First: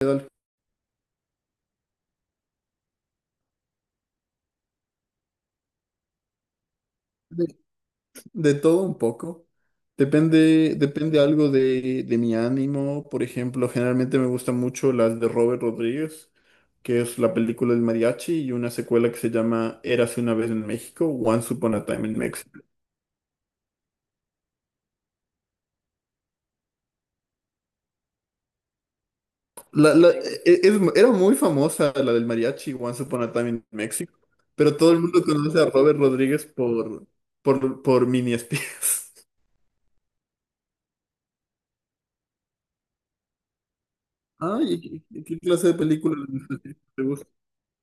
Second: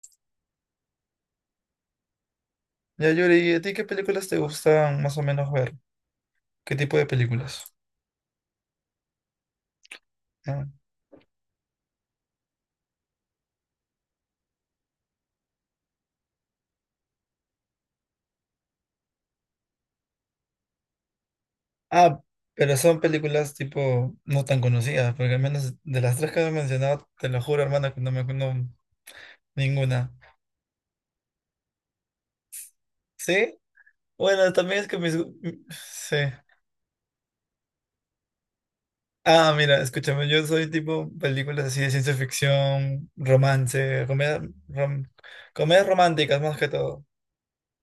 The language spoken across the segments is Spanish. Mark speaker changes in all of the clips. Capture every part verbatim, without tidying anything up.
Speaker 1: De,
Speaker 2: Ya, Yuri, ¿y a ti qué películas te gustan más o menos ver? ¿Qué tipo de películas?
Speaker 1: de todo un poco.
Speaker 2: Ah,
Speaker 1: Depende, depende algo de, de mi ánimo. Por ejemplo, generalmente me gustan mucho las de Robert Rodríguez, que es la película del mariachi y una secuela que se llama Érase una vez en México, Once Upon a Time in
Speaker 2: ah,
Speaker 1: Mexico.
Speaker 2: pero son películas tipo no tan conocidas, porque al menos de las tres que me mencionado, te lo juro, hermano, que no me acuerdo
Speaker 1: La-
Speaker 2: ninguna.
Speaker 1: la- e- es- era muy famosa la del mariachi, Once Upon a Time
Speaker 2: ¿Sí?
Speaker 1: in Mexico,
Speaker 2: Bueno,
Speaker 1: pero
Speaker 2: también es
Speaker 1: todo
Speaker 2: que
Speaker 1: el
Speaker 2: mis...
Speaker 1: mundo
Speaker 2: gu-
Speaker 1: conoce
Speaker 2: mm,
Speaker 1: a Robert
Speaker 2: Sí.
Speaker 1: Rodríguez por, por, por Mini Espías.
Speaker 2: Ah, mira, escúchame, yo soy tipo películas así de ciencia ficción, romance, comedia-
Speaker 1: Ah, ¿y
Speaker 2: rom-
Speaker 1: qué, qué clase de
Speaker 2: comedias
Speaker 1: película
Speaker 2: románticas más que
Speaker 1: te
Speaker 2: todo.
Speaker 1: gusta?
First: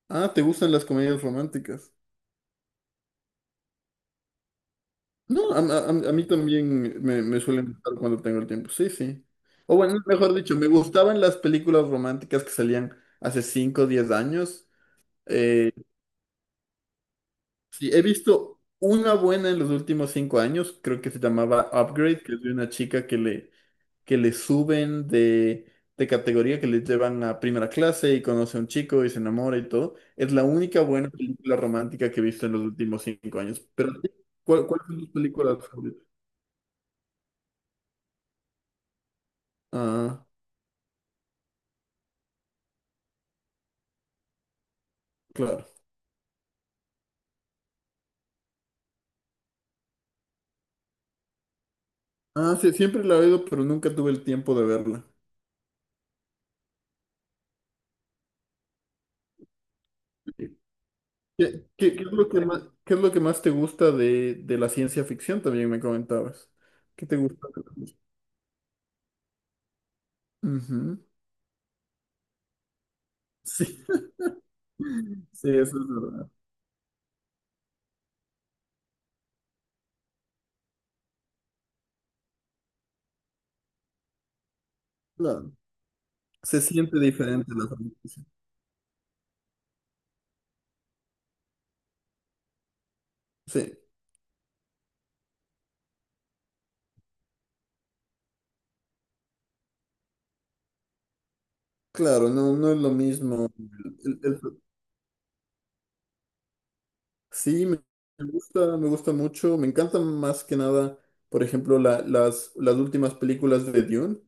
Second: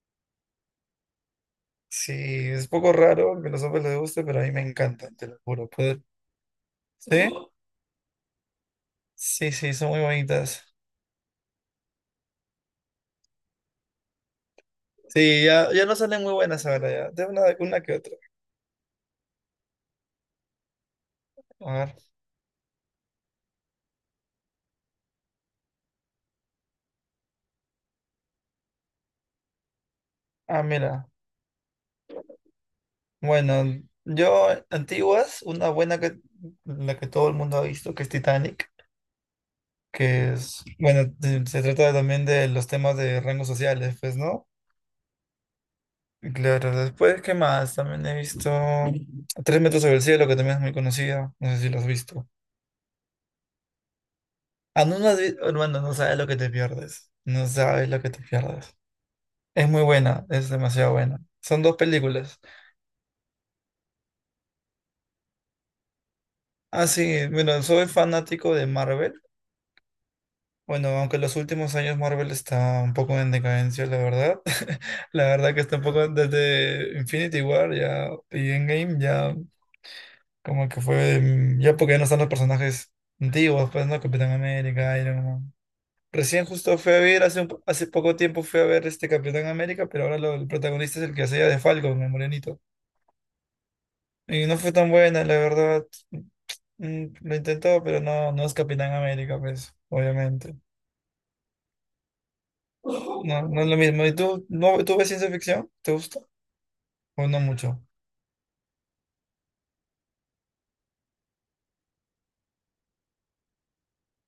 Speaker 1: Ah, ¿te gustan las comedias románticas?
Speaker 2: Sí, es poco raro que a los hombres les guste, pero a mí me encanta, te lo
Speaker 1: No, a,
Speaker 2: juro.
Speaker 1: a- a
Speaker 2: Poder...
Speaker 1: mí también
Speaker 2: ¿Sí?
Speaker 1: me, me suelen gustar cuando tengo el tiempo. Sí, sí.
Speaker 2: Sí, sí,
Speaker 1: O
Speaker 2: son
Speaker 1: bueno,
Speaker 2: muy
Speaker 1: mejor dicho,
Speaker 2: bonitas.
Speaker 1: me gustaban las películas románticas que salían hace cinco o diez años.
Speaker 2: Sí, ya, ya no salen muy buenas ahora, ya. De una, una
Speaker 1: Sí,
Speaker 2: que
Speaker 1: he
Speaker 2: otra.
Speaker 1: visto una buena en los últimos cinco años, creo que se llamaba
Speaker 2: A ver.
Speaker 1: Upgrade, que es de una chica que le, que le suben de, de categoría, que le llevan a primera clase y conoce a un chico y se enamora y todo. Es la
Speaker 2: Ah,
Speaker 1: única
Speaker 2: mira.
Speaker 1: buena película romántica que he visto en los últimos cinco años.
Speaker 2: Bueno,
Speaker 1: Pero
Speaker 2: yo,
Speaker 1: ¿cuál, cuáles son tus
Speaker 2: antiguas,
Speaker 1: películas
Speaker 2: una buena
Speaker 1: favoritas?
Speaker 2: que la que todo el mundo ha visto, que es Titanic,
Speaker 1: Ah,
Speaker 2: que es, bueno, de- se trata también de los temas de rangos sociales, pues, ¿no?
Speaker 1: claro.
Speaker 2: Y claro, después, ¿qué más? También he visto Tres metros sobre el cielo, que también es muy conocida. No sé si lo has visto.
Speaker 1: Ah, sí, siempre la he oído, pero nunca tuve el tiempo de
Speaker 2: Ah, no,
Speaker 1: verla.
Speaker 2: no has vi- bueno, no sabes lo que te pierdes. No sabes lo que te pierdes. Es muy buena, es
Speaker 1: Sí.
Speaker 2: demasiado buena. Son
Speaker 1: ¿Qué,
Speaker 2: dos
Speaker 1: qué- qué es lo
Speaker 2: películas.
Speaker 1: que más, qué es lo que más te gusta de, de la ciencia ficción? También me comentabas.
Speaker 2: Ah,
Speaker 1: ¿Qué te
Speaker 2: sí,
Speaker 1: gusta
Speaker 2: bueno,
Speaker 1: de la
Speaker 2: soy
Speaker 1: ciencia?
Speaker 2: fanático de Marvel. Bueno,
Speaker 1: Ujú.
Speaker 2: aunque en los últimos años Marvel está un poco en
Speaker 1: Sí,
Speaker 2: decadencia, la verdad. La
Speaker 1: sí,
Speaker 2: verdad que está
Speaker 1: eso
Speaker 2: un
Speaker 1: es
Speaker 2: poco
Speaker 1: verdad.
Speaker 2: desde Infinity War ya y Endgame ya como que fue mm, ya porque ya no están los personajes antiguos, pues no, Capitán América, Iron Man.
Speaker 1: Claro.
Speaker 2: Recién
Speaker 1: Se
Speaker 2: justo fui
Speaker 1: siente
Speaker 2: a ver, hace, un
Speaker 1: diferente
Speaker 2: po-
Speaker 1: la
Speaker 2: hace poco
Speaker 1: franquicia.
Speaker 2: tiempo fui a ver este Capitán América, pero ahora lo- el protagonista es el que hacía de Falcon, el morenito.
Speaker 1: Sí,
Speaker 2: Y no fue tan buena, la verdad. Mm, Lo intentó, pero no, no es Capitán América, pues, obviamente.
Speaker 1: claro, no, no es lo
Speaker 2: No,
Speaker 1: mismo.
Speaker 2: no es lo
Speaker 1: El-
Speaker 2: mismo. ¿Y
Speaker 1: el-
Speaker 2: tú,
Speaker 1: el-
Speaker 2: no, tú ves ciencia ficción? ¿Te gusta? ¿O no
Speaker 1: sí,
Speaker 2: mucho?
Speaker 1: me me gusta, me gusta mucho. Me encantan más que nada, por ejemplo, la- las, las últimas películas de Dune.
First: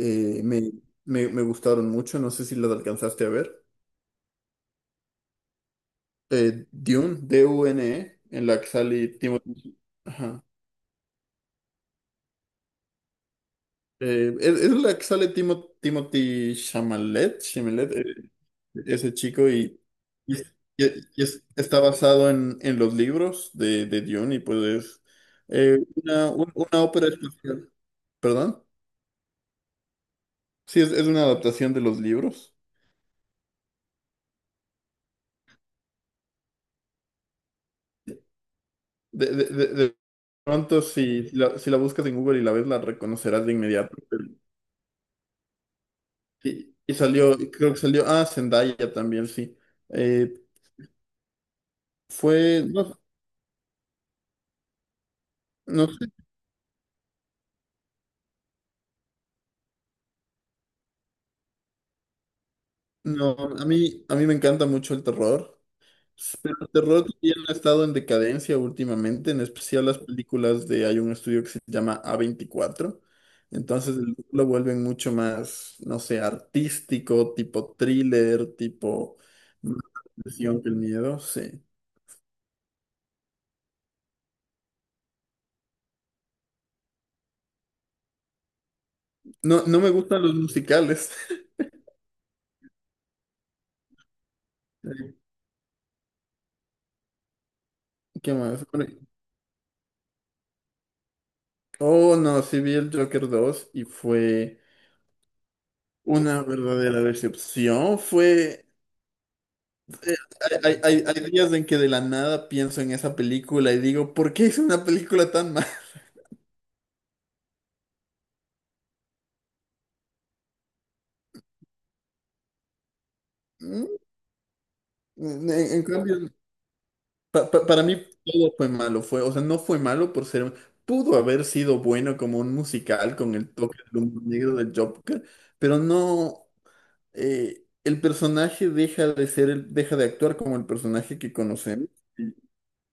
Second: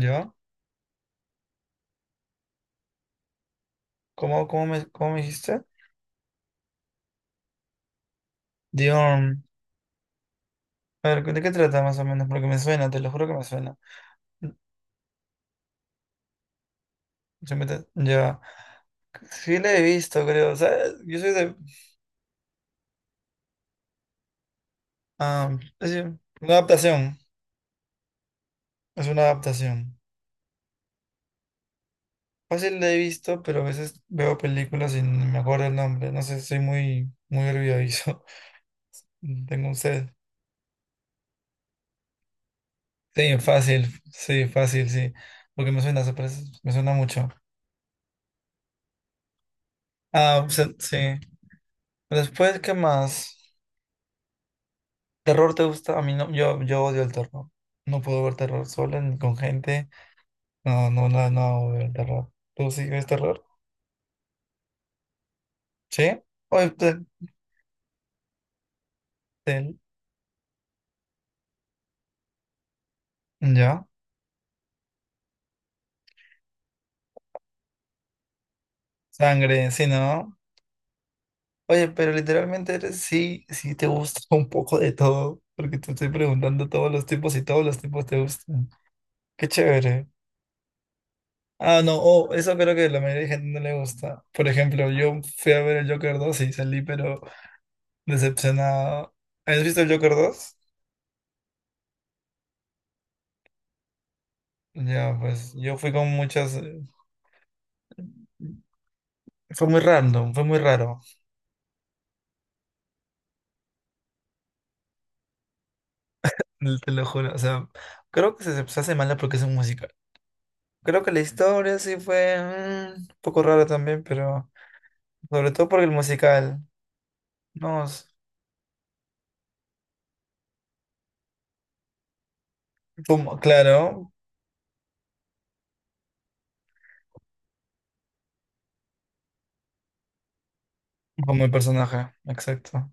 Speaker 2: Ya.
Speaker 1: me, me, me gustaron mucho, no sé si las alcanzaste a ver.
Speaker 2: ¿Cómo, cómo me, ¿cómo me dijiste?
Speaker 1: Eh, Dune, D U N E, en la que sale
Speaker 2: Dion.
Speaker 1: Timothy. Ajá.
Speaker 2: A ver, ¿de qué trata más o menos? Porque me suena, te lo juro que me suena.
Speaker 1: Eh,
Speaker 2: Mm,
Speaker 1: es, es la que sale Timo- Timothy Chalamet,
Speaker 2: Se me te-
Speaker 1: Chalamet, eh,
Speaker 2: Ya.
Speaker 1: ese chico,
Speaker 2: Sí la
Speaker 1: y,
Speaker 2: he visto,
Speaker 1: y
Speaker 2: creo. ¿Sabes?
Speaker 1: es-
Speaker 2: Yo
Speaker 1: y
Speaker 2: soy
Speaker 1: es-
Speaker 2: de...
Speaker 1: está basado en, en los libros de, de Dune, y pues es
Speaker 2: ah,
Speaker 1: eh,
Speaker 2: es decir,
Speaker 1: una, un-
Speaker 2: una
Speaker 1: una ópera
Speaker 2: adaptación.
Speaker 1: espacial. ¿Perdón?
Speaker 2: Es una adaptación.
Speaker 1: Sí, es, es una adaptación de los libros.
Speaker 2: Fácil la he visto, pero a veces veo películas y no me acuerdo el nombre. No sé, soy muy, muy olvidadizo.
Speaker 1: de de
Speaker 2: Tengo un
Speaker 1: de-
Speaker 2: sed.
Speaker 1: Pronto, si la, si la buscas en Google y la ves, la
Speaker 2: Sí,
Speaker 1: reconocerás de
Speaker 2: fácil,
Speaker 1: inmediato.
Speaker 2: sí, fácil, sí. Porque me suena, se parece- me
Speaker 1: Y,
Speaker 2: suena
Speaker 1: y
Speaker 2: mucho.
Speaker 1: salió, creo que salió, ah, Zendaya también, sí. Eh,
Speaker 2: Ah, se- sí. Después,
Speaker 1: fue,
Speaker 2: ¿qué
Speaker 1: no,
Speaker 2: más? ¿Terror te
Speaker 1: no
Speaker 2: gusta? A
Speaker 1: sé,
Speaker 2: mí no, yo, yo odio el terror. No puedo ver terror sola ni con gente. No, no, no, no veo el terror. ¿Tú sí ves
Speaker 1: no,
Speaker 2: terror?
Speaker 1: a mí, a mí me encanta mucho el terror,
Speaker 2: ¿Sí?
Speaker 1: pero el
Speaker 2: Oye, te-
Speaker 1: terror también ha estado en decadencia últimamente, en
Speaker 2: te-
Speaker 1: especial las películas de, hay un estudio que se llama a veinticuatro,
Speaker 2: ya.
Speaker 1: entonces el- lo vuelven mucho más, no sé, artístico, tipo thriller, tipo
Speaker 2: Sangre,
Speaker 1: más
Speaker 2: sí, ¿no?
Speaker 1: presión que el miedo, sí.
Speaker 2: Oye, pero literalmente eres, sí, sí te gusta un poco de todo. Porque te estoy preguntando todos los tipos y todos los tipos te gustan. Qué
Speaker 1: No, no me
Speaker 2: chévere.
Speaker 1: gustan los musicales.
Speaker 2: Ah, no, oh, eso creo que la mayoría de gente no le gusta. Por ejemplo,
Speaker 1: Eh,
Speaker 2: yo fui a ver el Joker dos y salí, pero
Speaker 1: ¿Qué más? Bueno,
Speaker 2: decepcionado. ¿Has visto el Joker dos?
Speaker 1: oh, no, sí vi el Joker dos y fue
Speaker 2: Ya, pues yo fui con
Speaker 1: una
Speaker 2: muchas... eh,
Speaker 1: verdadera decepción. Fue...
Speaker 2: fue muy random, fue muy
Speaker 1: Hay,
Speaker 2: raro,
Speaker 1: hay, hay hay días en que de la nada pienso en esa película y digo, ¿por qué hice una película tan mala?
Speaker 2: l- te lo juro. O sea, creo que se, se hace mala porque es un musical. Creo que la historia sí fue mm, un poco rara
Speaker 1: ¿Mm?
Speaker 2: también, pero
Speaker 1: En,
Speaker 2: sobre todo por
Speaker 1: en
Speaker 2: el
Speaker 1: cambio,
Speaker 2: musical.
Speaker 1: pa- pa- para
Speaker 2: No,
Speaker 1: mí
Speaker 2: es
Speaker 1: todo fue malo. Fue, o sea, no fue malo por ser. Pudo haber sido bueno como un musical con
Speaker 2: como,
Speaker 1: el toque del
Speaker 2: claro,
Speaker 1: humor negro del Joker, pero no. Eh, el personaje deja de ser, el- deja de actuar como el personaje que
Speaker 2: como el
Speaker 1: conocemos
Speaker 2: personaje,
Speaker 1: y,
Speaker 2: exacto.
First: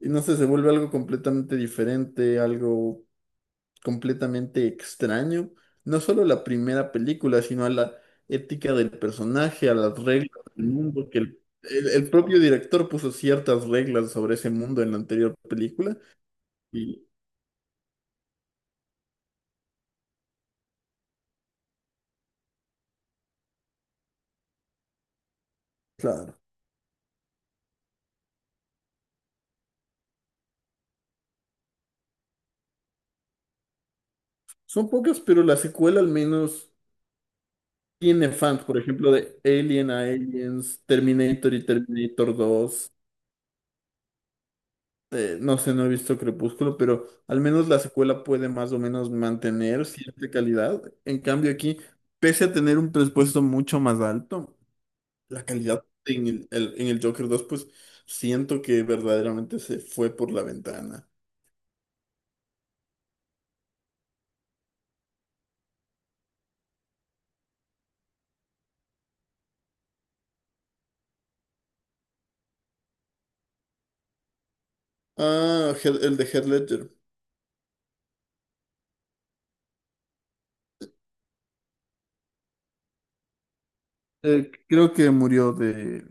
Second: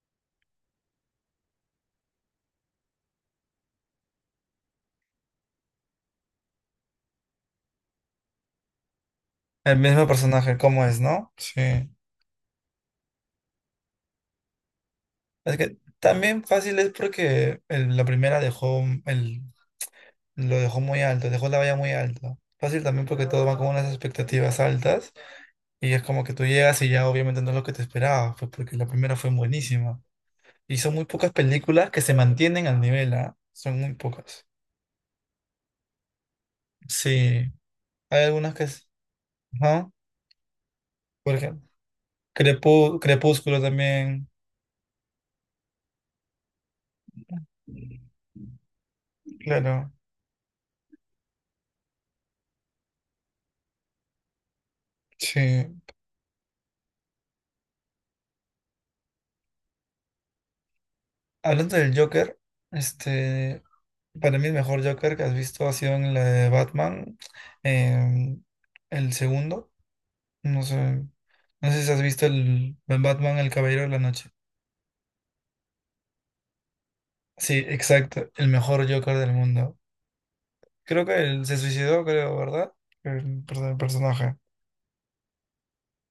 Speaker 1: y no sé, se vuelve algo completamente diferente, algo completamente extraño. No solo a la primera película, sino a la ética del personaje, a
Speaker 2: El
Speaker 1: las
Speaker 2: mismo
Speaker 1: reglas
Speaker 2: personaje,
Speaker 1: del
Speaker 2: ¿cómo es,
Speaker 1: mundo, que
Speaker 2: no?
Speaker 1: el,
Speaker 2: Sí.
Speaker 1: el- el propio director puso ciertas reglas sobre ese mundo en la anterior
Speaker 2: Es que
Speaker 1: película.
Speaker 2: también fácil es
Speaker 1: Y
Speaker 2: porque el- la primera dejó un- el, lo dejó muy alto, dejó la valla muy alta. Fácil también porque todo va con unas expectativas altas y es como que
Speaker 1: claro,
Speaker 2: tú llegas y ya obviamente no es lo que te esperabas, pues porque la primera fue buenísima. Y son muy pocas películas que se mantienen al nivel, ¿ah? Son muy pocas.
Speaker 1: son pocas, pero la secuela al menos.
Speaker 2: Sí, hay
Speaker 1: Tiene
Speaker 2: algunas
Speaker 1: fans,
Speaker 2: que...
Speaker 1: por
Speaker 2: s-
Speaker 1: ejemplo, de
Speaker 2: ajá.
Speaker 1: Alien a Aliens,
Speaker 2: Por
Speaker 1: Terminator y
Speaker 2: ejemplo,
Speaker 1: Terminator dos.
Speaker 2: Crepú- Crepúsculo también,
Speaker 1: Eh, no sé, no he visto Crepúsculo, pero al menos la secuela puede más o menos mantener
Speaker 2: claro.
Speaker 1: cierta calidad. En cambio aquí, pese a tener un presupuesto mucho más alto,
Speaker 2: Sí.
Speaker 1: la calidad en el, el- en el Joker dos pues siento que verdaderamente se fue por la ventana.
Speaker 2: Hablando del Joker, este... Para mí el mejor Joker que has visto ha sido en la de Batman, eh, el segundo. No sé, no sé si has visto el, el Batman, el Caballero de la Noche.
Speaker 1: Ah, Heath- el de Heath Ledger.
Speaker 2: Sí, exacto, el mejor Joker del mundo. Creo que él se suicidó, creo, ¿verdad? El, per- el personaje.
Speaker 1: Eh, creo que murió de,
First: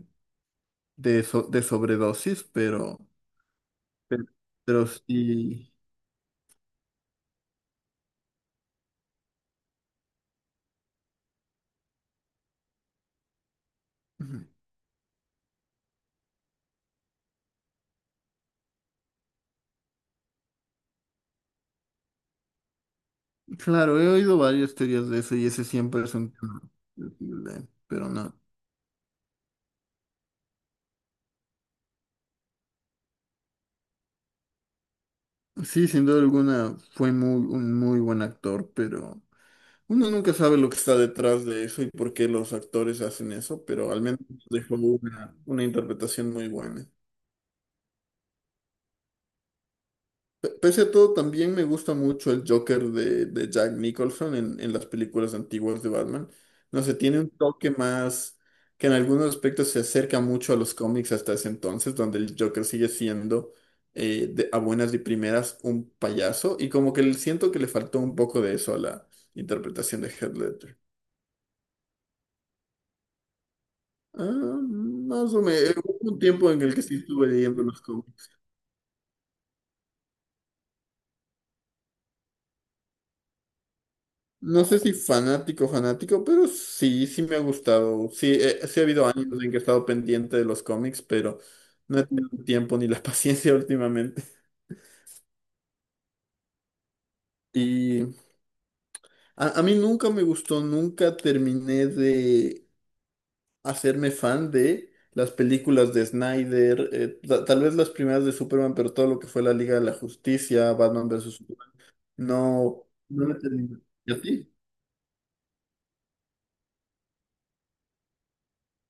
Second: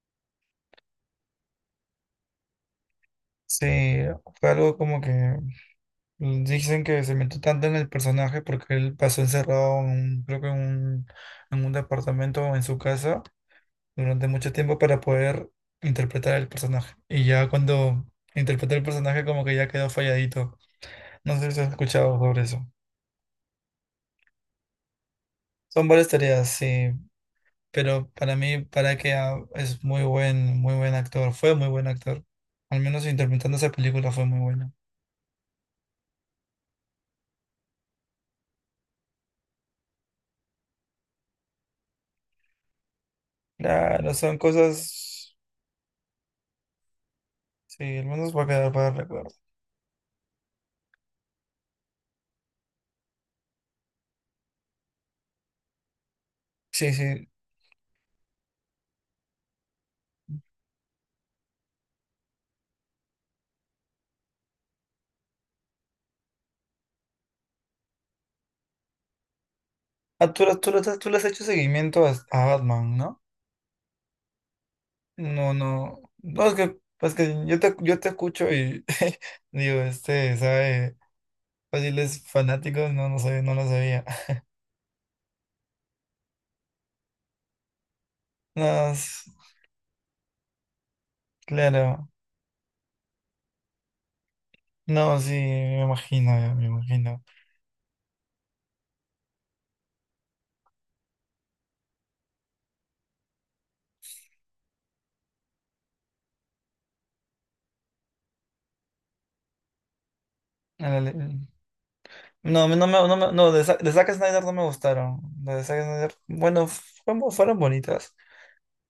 Speaker 1: de, so- de sobredosis, pero,
Speaker 2: Sí,
Speaker 1: pero,
Speaker 2: fue algo
Speaker 1: pero
Speaker 2: como que
Speaker 1: sí.
Speaker 2: dicen que se metió tanto en el personaje porque él pasó encerrado, en un- creo que en un, en un departamento o en su casa, durante
Speaker 1: Ujú.
Speaker 2: mucho tiempo para poder interpretar el personaje. Y ya cuando interpreté el personaje como que ya quedó falladito. No sé si has escuchado sobre eso.
Speaker 1: Claro, he oído varias teorías de eso y ese
Speaker 2: Son
Speaker 1: siempre
Speaker 2: varias
Speaker 1: es un
Speaker 2: tareas,
Speaker 1: tema
Speaker 2: sí,
Speaker 1: sensible, pero
Speaker 2: pero
Speaker 1: no.
Speaker 2: para mí, para que ah, es muy buen, muy buen actor, fue muy buen actor. Al menos interpretando esa película fue muy buena.
Speaker 1: Sí, sin duda alguna fue muy, un muy buen actor, pero uno nunca sabe lo que está detrás de eso y por qué los actores hacen eso, pero al
Speaker 2: Claro,
Speaker 1: menos
Speaker 2: son
Speaker 1: dejó
Speaker 2: cosas,
Speaker 1: una, una interpretación muy buena.
Speaker 2: sí, al menos va a quedar para el recuerdo.
Speaker 1: Pese a todo, también me gusta mucho el Joker de, de Jack Nicholson en, en las películas antiguas de Batman. No
Speaker 2: Sí,
Speaker 1: sé, tiene
Speaker 2: sí.
Speaker 1: un toque más que en algunos aspectos se acerca mucho a los cómics hasta ese entonces, donde el Joker sigue siendo eh, de- a buenas y primeras un payaso y como que le- siento que le faltó un poco de eso a la interpretación de
Speaker 2: Ah,
Speaker 1: Heath
Speaker 2: tú, tú,
Speaker 1: Ledger.
Speaker 2: tú, tú le has hecho seguimiento a, a Batman, ¿no?
Speaker 1: Ah, Más o
Speaker 2: No,
Speaker 1: menos,
Speaker 2: no,
Speaker 1: hubo un
Speaker 2: no,
Speaker 1: tiempo
Speaker 2: es
Speaker 1: en el
Speaker 2: que,
Speaker 1: que sí
Speaker 2: es
Speaker 1: estuve
Speaker 2: que yo
Speaker 1: leyendo
Speaker 2: te,
Speaker 1: los
Speaker 2: yo te
Speaker 1: cómics.
Speaker 2: escucho y digo, este, sabe, fáciles fanáticos, no, no sabía, no lo sabía.
Speaker 1: No sé si fanático, fanático, pero sí, sí me ha gustado. Sí,
Speaker 2: No,
Speaker 1: eh, sí ha habido años
Speaker 2: s-
Speaker 1: en que he estado pendiente de los cómics, pero no he
Speaker 2: claro,
Speaker 1: tenido el tiempo ni la paciencia últimamente.
Speaker 2: no, sí, me imagino, ya, me imagino.
Speaker 1: Y a, a mí nunca me gustó, nunca terminé de hacerme fan de las películas de Snyder, eh, ta- tal vez las primeras de Superman, pero todo lo que fue la Liga de la Justicia, Batman
Speaker 2: A
Speaker 1: versus Superman,
Speaker 2: no, no me,
Speaker 1: no,
Speaker 2: no
Speaker 1: no
Speaker 2: me-
Speaker 1: me
Speaker 2: no, de, Sa-
Speaker 1: terminé.
Speaker 2: de Zack
Speaker 1: ¿Y a
Speaker 2: Snyder no
Speaker 1: ti?
Speaker 2: me gustaron. Las de Zack Snyder, bueno, fueron, fueron bonitas,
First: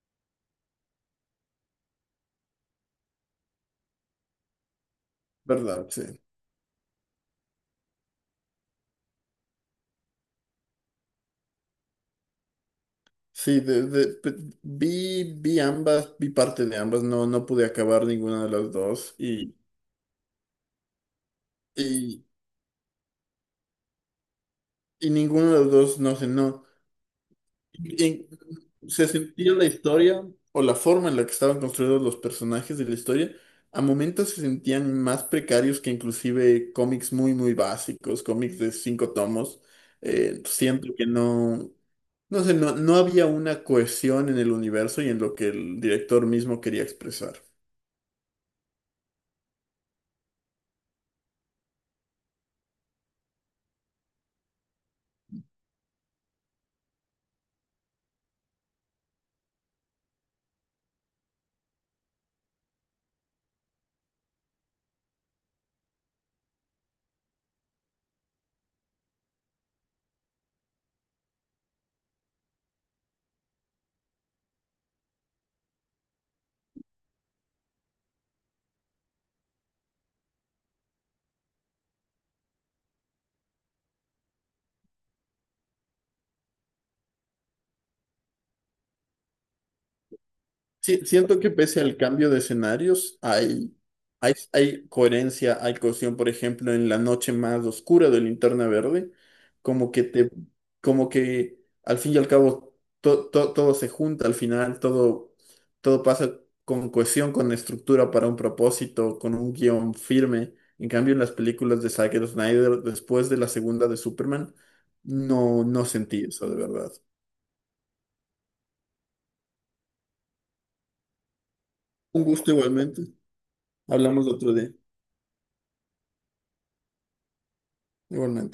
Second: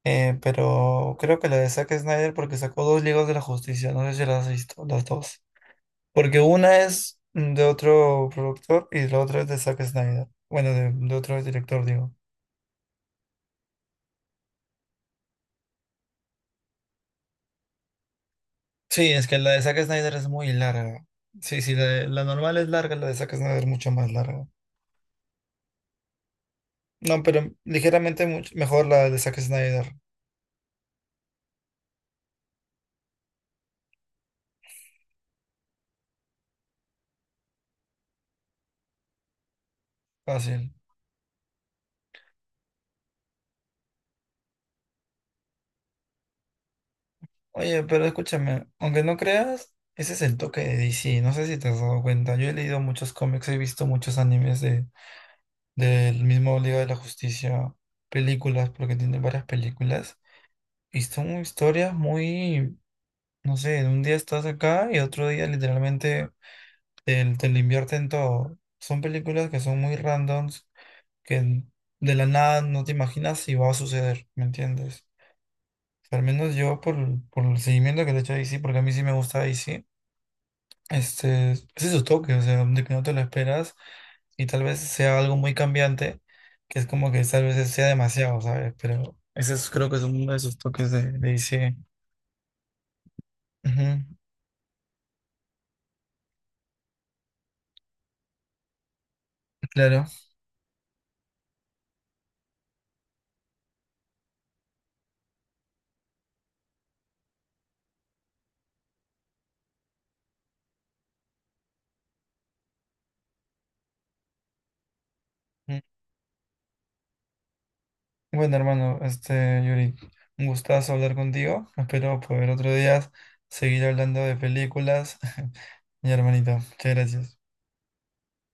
Speaker 2: eh, pero creo que la de Zack Snyder porque sacó dos Ligas de la Justicia, no sé si las has visto, las dos.
Speaker 1: ¿Verdad? Sí.
Speaker 2: Porque una es de otro productor y la otra es de Zack Snyder. Bueno, de, de otro director, digo.
Speaker 1: Sí, de- de- pe- vi, vi ambas, vi parte de ambas, no, no pude acabar ninguna de las
Speaker 2: Sí,
Speaker 1: dos
Speaker 2: es que la
Speaker 1: y,
Speaker 2: de Zack Snyder es muy larga. Sí, sí, la, de- la
Speaker 1: y,
Speaker 2: normal es larga, la de Zack Snyder es mucho más larga.
Speaker 1: y ninguno de los dos, no sé, no.
Speaker 2: No, pero ligeramente
Speaker 1: en-
Speaker 2: much- mejor la
Speaker 1: Se
Speaker 2: de Zack
Speaker 1: sentía la
Speaker 2: Snyder.
Speaker 1: historia o la forma en la que estaban construidos los personajes de la historia, a momentos se sentían más precarios que inclusive cómics muy, muy básicos, cómics de cinco tomos. Eh,
Speaker 2: Fácil.
Speaker 1: siento que no, no sé, no, no había una cohesión en el universo y en lo que el director mismo quería expresar.
Speaker 2: Oye, pero escúchame, aunque no creas, ese es el toque de D C. No sé si te has dado cuenta. Yo he leído muchos cómics, he visto muchos animes de, del mismo Liga de la Justicia, películas, porque tiene varias películas. Y son historias muy, no sé, un día estás acá y otro día literalmente te, te lo invierten todo. Son películas que son muy randoms, que de la nada no te imaginas si va a suceder, ¿me entiendes? Al menos yo por, por el seguimiento que le he hecho a D C, porque a mí sí me gusta D C, este, ese es su toque, o sea, de que no te lo esperas y tal vez sea algo muy cambiante, que es como que tal vez sea demasiado, ¿sabes? Pero ese es- creo que es uno de esos toques
Speaker 1: Sí,
Speaker 2: de, de
Speaker 1: siento que
Speaker 2: D C.
Speaker 1: pese al cambio de escenarios, hay,
Speaker 2: Ujú,
Speaker 1: hay, hay coherencia, hay cohesión, por ejemplo, en la noche más oscura de Linterna Verde, como que
Speaker 2: claro.
Speaker 1: te, como que al fin y al cabo to- to- todo se junta al final, todo, todo pasa con cohesión, con estructura para un propósito, con un guión firme. En cambio, en las películas de Zack Snyder, después de la segunda de Superman, no,
Speaker 2: Mm.
Speaker 1: no sentí eso de verdad.
Speaker 2: Bueno, hermano, este, Yuri, un gustazo hablar contigo. Espero
Speaker 1: Un
Speaker 2: poder
Speaker 1: gusto
Speaker 2: otro
Speaker 1: igualmente.
Speaker 2: día seguir hablando
Speaker 1: Hablamos
Speaker 2: de
Speaker 1: otro día.
Speaker 2: películas. Mi hermanito, muchas gracias.
Speaker 1: Igualmente.